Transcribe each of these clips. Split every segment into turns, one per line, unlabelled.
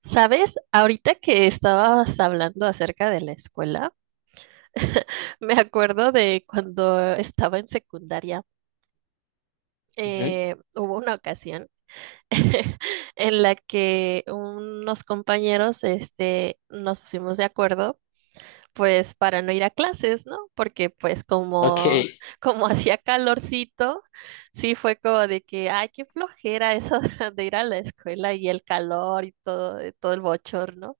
¿Sabes? Ahorita que estabas hablando acerca de la escuela, me acuerdo de cuando estaba en secundaria,
Ujú.
hubo una ocasión en la que unos compañeros, nos pusimos de acuerdo, pues, para no ir a clases, ¿no? Porque, pues,
Ok,
como hacía calorcito, sí fue como de que, ay, qué flojera eso de ir a la escuela y el calor y todo el bochorno.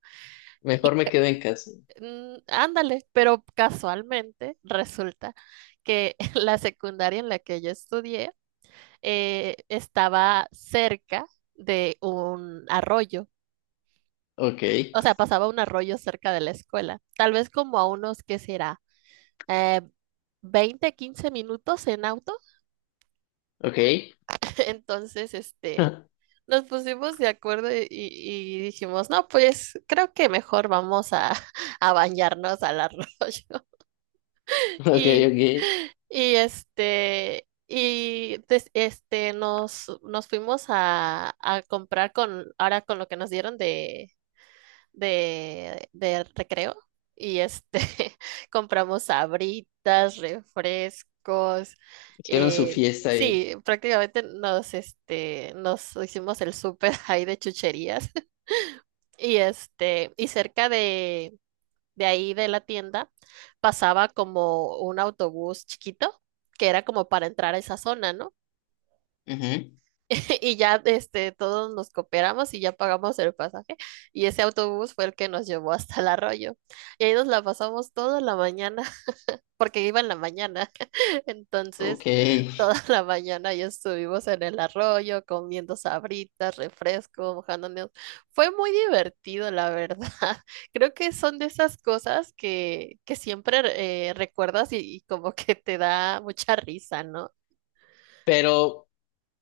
mejor
Y
me quedo en casa.
Ándale, pero casualmente resulta que la secundaria en la que yo estudié estaba cerca de un arroyo,
Ok,
o sea, pasaba un arroyo cerca de la escuela, tal vez como a unos, ¿qué será? Eh, 20, 15 minutos en auto.
ok,
Entonces,
ok,
nos pusimos de acuerdo y dijimos, no, pues creo que mejor a bañarnos al arroyo.
ok.
Y, nos fuimos a comprar ahora con lo que nos dieron de recreo. Y este, compramos sabritas, refrescos.
Hicieron su fiesta ahí.
Sí, prácticamente nos hicimos el súper ahí de chucherías. Y cerca de ahí de la tienda pasaba como un autobús chiquito que era como para entrar a esa zona, ¿no?
Ujú.
Todos nos cooperamos y ya pagamos el pasaje. Y ese autobús fue el que nos llevó hasta el arroyo. Y ahí nos la pasamos toda la mañana, porque iba en la mañana.
Ok,
Entonces, toda la mañana ya estuvimos en el arroyo comiendo sabritas, refresco, mojándonos. Fue muy divertido, la verdad. Creo que son de esas cosas que siempre recuerdas y como que te da mucha risa, ¿no?
pero,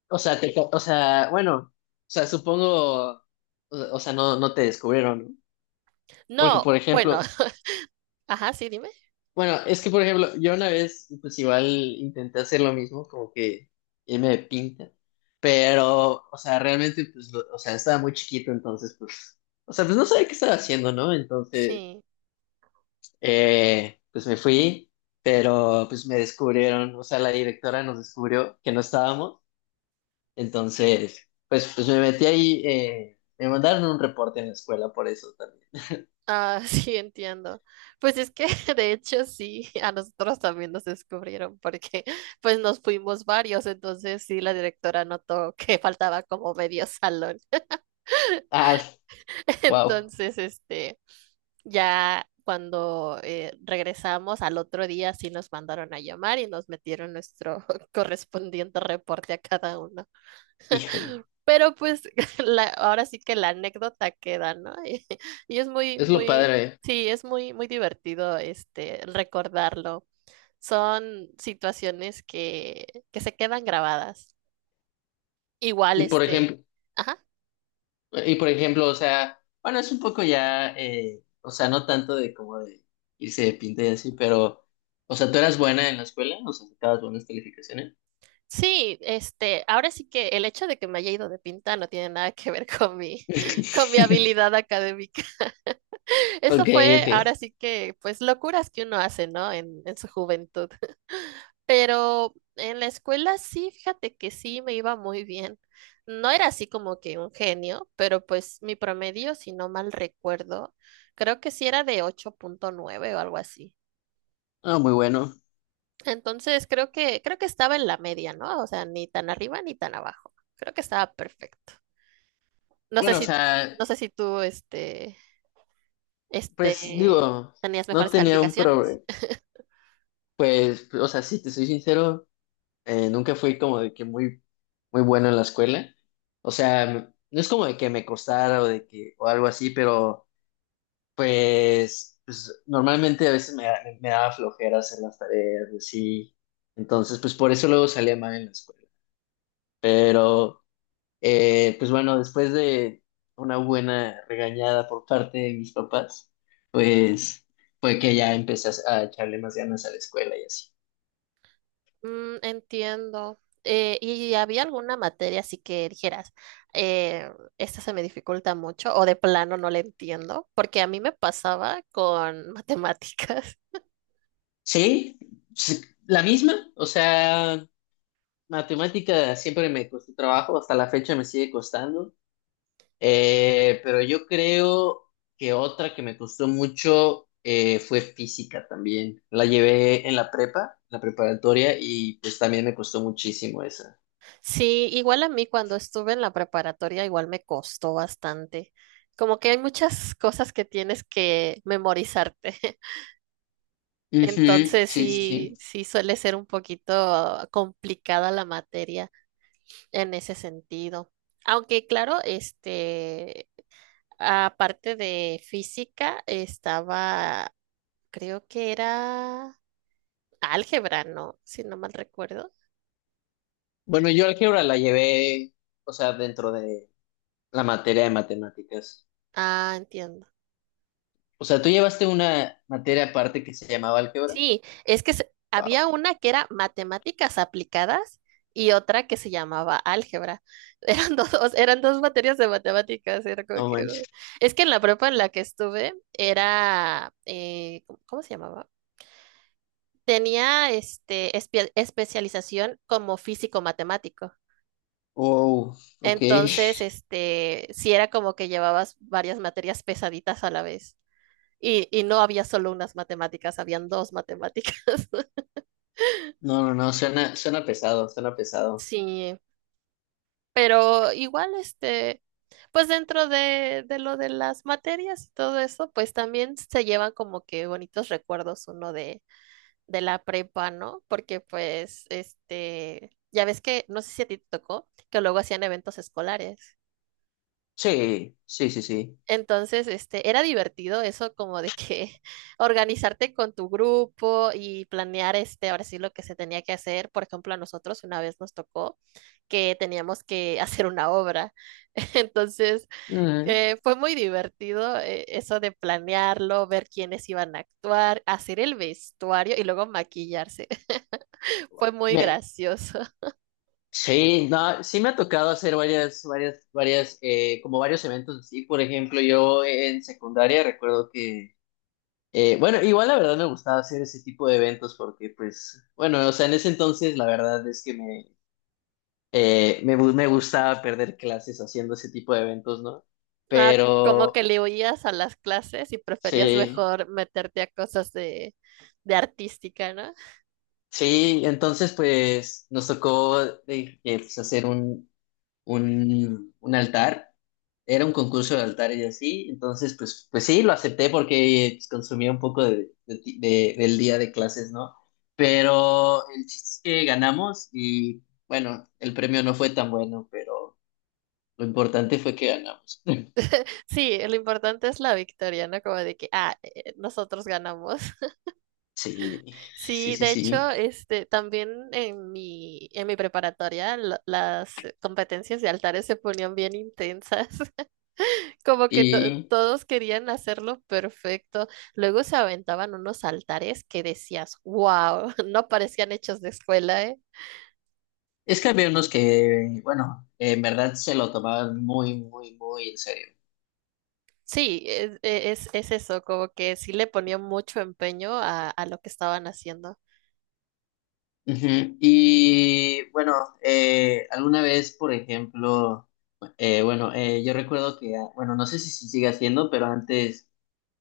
o sea, o sea, bueno, o sea, supongo, o sea, no, no te descubrieron, ¿no? Porque,
No,
por
bueno,
ejemplo,
ajá, sí, dime.
bueno, es que, por ejemplo, yo una vez, pues igual intenté hacer lo mismo, como que irme de pinta, pero, o sea, realmente, pues, o sea, estaba muy chiquito, entonces, pues, o sea, pues no sabía qué estaba haciendo, ¿no? Entonces.
Sí.
Pues me fui, pero pues me descubrieron, o sea, la directora nos descubrió que no estábamos, entonces, pues, pues me metí ahí, me mandaron un reporte en la escuela por eso también.
Ah, sí, entiendo. Pues es que de hecho sí, a nosotros también nos descubrieron porque pues nos fuimos varios, entonces sí, la directora notó que faltaba como medio salón.
Ah, wow,
Entonces, ya cuando regresamos al otro día sí nos mandaron a llamar y nos metieron nuestro correspondiente reporte a cada uno.
híjole,
Pero pues ahora sí que la anécdota queda, ¿no? Es muy,
es lo
muy,
padre.
sí, es muy, muy divertido recordarlo. Son situaciones que se quedan grabadas. Igual,
Y por ejemplo,
ajá.
y por ejemplo, o sea, bueno, es un poco ya, o sea, no tanto de como de irse de pinta y así, pero, o sea, ¿tú eras buena en la escuela? O sea, ¿sacabas buenas calificaciones?
Sí, ahora sí que el hecho de que me haya ido de pinta no tiene nada que ver con con mi habilidad académica. Eso
Ok,
fue
ok.
ahora sí que, pues, locuras que uno hace, ¿no? En su juventud. Pero en la escuela sí, fíjate que sí me iba muy bien. No era así como que un genio, pero pues mi promedio, si no mal recuerdo, creo que sí era de ocho punto nueve o algo así.
Ah, muy bueno.
Entonces creo que estaba en la media, ¿no? O sea, ni tan arriba ni tan abajo. Creo que estaba perfecto. No sé
Bueno, o
si, no
sea,
sé si tú,
pues
este,
digo,
tenías
no
mejores
tenía un
calificaciones.
problema. Pues, o sea, si te soy sincero, nunca fui como de que muy, muy bueno en la escuela. O sea, no es como de que me costara o de que, o algo así, pero pues normalmente a veces me daba flojera hacer las tareas y así. Entonces, pues por eso luego salía mal en la escuela. Pero. Pues bueno, después de una buena regañada por parte de mis papás, pues fue que ya empecé a echarle más ganas a la escuela y así.
Mm, entiendo. ¿Y había alguna materia así que dijeras, eh, esta se me dificulta mucho o de plano no la entiendo? Porque a mí me pasaba con matemáticas.
Sí, sí, la misma, o sea, matemática siempre me costó trabajo, hasta la fecha me sigue costando. Pero yo creo que otra que me costó mucho fue física también. La llevé en la prepa, la preparatoria, y pues también me costó muchísimo esa.
Sí, igual a mí cuando estuve en la preparatoria igual me costó bastante. Como que hay muchas cosas que tienes que memorizarte.
Ujú. Sí,
Entonces
sí, sí.
sí suele ser un poquito complicada la materia en ese sentido. Aunque claro, aparte de física, creo que era álgebra, ¿no? Si no mal recuerdo.
Bueno, yo álgebra la llevé, o sea, dentro de la materia de matemáticas.
Ah, entiendo.
O sea, tú llevaste una materia aparte que se llamaba álgebra.
Sí, es que
Wow,
había una que era matemáticas aplicadas y otra que se llamaba álgebra. Eran dos materias de matemáticas, era como
no
que... uy.
manches.
Es que en la prepa en la que estuve era, cómo se llamaba? Tenía especialización como físico matemático.
Wow, ok.
Entonces, sí era como que llevabas varias materias pesaditas a la vez. Y no había solo unas matemáticas, habían dos matemáticas.
No, no, no, suena pesado, suena pesado.
Sí, pero igual, pues dentro de lo de las materias y todo eso, pues también se llevan como que bonitos recuerdos uno de la prepa, ¿no? Porque pues, ya ves que, no sé si a ti te tocó, que luego hacían eventos escolares.
Sí, sí, sí, sí.
Entonces, era divertido eso como de que organizarte con tu grupo y planear, ahora sí lo que se tenía que hacer. Por ejemplo, a nosotros una vez nos tocó que teníamos que hacer una obra. Entonces,
Mm,
fue muy divertido eso de planearlo, ver quiénes iban a actuar, hacer el vestuario y luego maquillarse. Fue muy
me-
gracioso.
sí, no, sí me ha tocado hacer como varios eventos así. Por ejemplo, yo en secundaria recuerdo que. Bueno, igual la verdad me gustaba hacer ese tipo de eventos porque, pues, bueno, o sea, en ese entonces la verdad es que me gustaba perder clases haciendo ese tipo de eventos, ¿no?
Ah, como que
Pero,
le huías a las clases y preferías
sí,
mejor meterte a cosas de artística, ¿no?
sí, entonces, pues, nos tocó pues, hacer un altar, era un concurso de altares y así, entonces pues sí, lo acepté porque pues, consumía un poco del día de clases, ¿no? Pero el chiste es que ganamos y bueno, el premio no fue tan bueno, pero lo importante fue que ganamos.
Sí, lo importante es la victoria, ¿no? Como de que, ah, nosotros ganamos.
Sí, sí,
Sí,
sí,
de hecho,
sí.
también en en mi preparatoria las competencias de altares se ponían bien intensas, como que
Y
todos querían hacerlo perfecto. Luego se aventaban unos altares que decías, wow, no parecían hechos de escuela, ¿eh?
es que había unos que, bueno, en verdad se lo tomaban muy, muy, muy en serio.
Sí, es eso, como que sí le ponían mucho empeño a lo que estaban haciendo.
Ujú. Y bueno, alguna vez, por ejemplo. Bueno, yo recuerdo que, ah, bueno, no sé si se sigue haciendo, pero antes,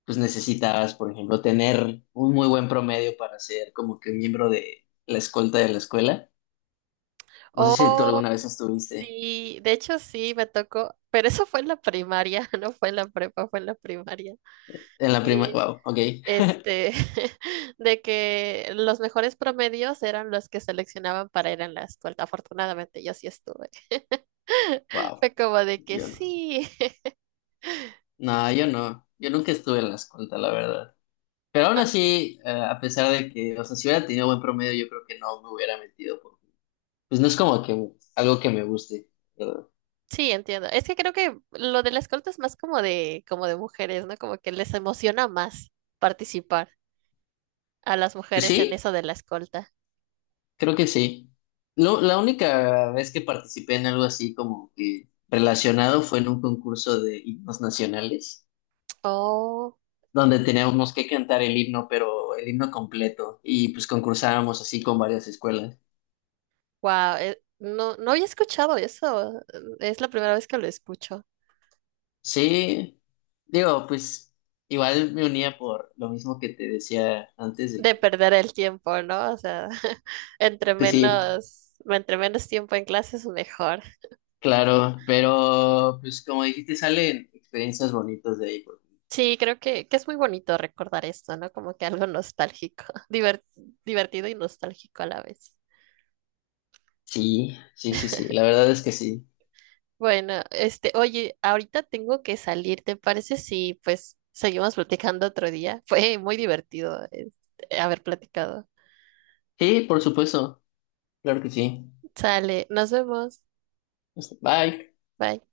pues necesitabas, por ejemplo, tener un muy buen promedio para ser como que miembro de la escolta de la escuela. No sé si tú
Oh,
alguna vez estuviste
sí, de hecho sí, me tocó, pero eso fue en la primaria, no fue en la prepa, fue en la primaria.
en la prima.
Sí,
Wow, ok,
este, de que los mejores promedios eran los que seleccionaban para ir en la escuela. Afortunadamente yo sí estuve.
wow,
Fue como de que
yo no.
sí.
No, yo no, yo nunca estuve en la escolta, la verdad. Pero aún
Ah,
así, a pesar de que, o sea, si hubiera tenido buen promedio, yo creo que no me hubiera metido, porque, pues no es como que algo que me guste, ¿verdad?
sí, entiendo. Es que creo que lo de la escolta es más como de mujeres, ¿no? Como que les emociona más participar a las
Pues
mujeres en
sí.
eso de la escolta.
Creo que sí. La única vez que participé en algo así como que relacionado fue en un concurso de himnos nacionales,
Oh.
donde teníamos que cantar el himno, pero el himno completo, y pues concursábamos así con varias escuelas.
Wow, no había escuchado eso. Es la primera vez que lo escucho.
Sí, digo, pues igual me unía por lo mismo que te decía antes de
De
que,
perder el tiempo, ¿no? O sea,
pues sí,
entre menos tiempo en clases, mejor.
claro, pero pues como dijiste, salen experiencias bonitas de ahí.
Sí, que es muy bonito recordar esto, ¿no? Como que algo nostálgico, diver- divertido y nostálgico a la vez.
Sí, sí, sí, sí, la verdad es que sí.
Bueno, oye, ahorita tengo que salir, ¿te parece si pues seguimos platicando otro día? Fue muy divertido, haber platicado.
Sí, por supuesto, claro que sí.
Sale, nos vemos.
Bye.
Bye.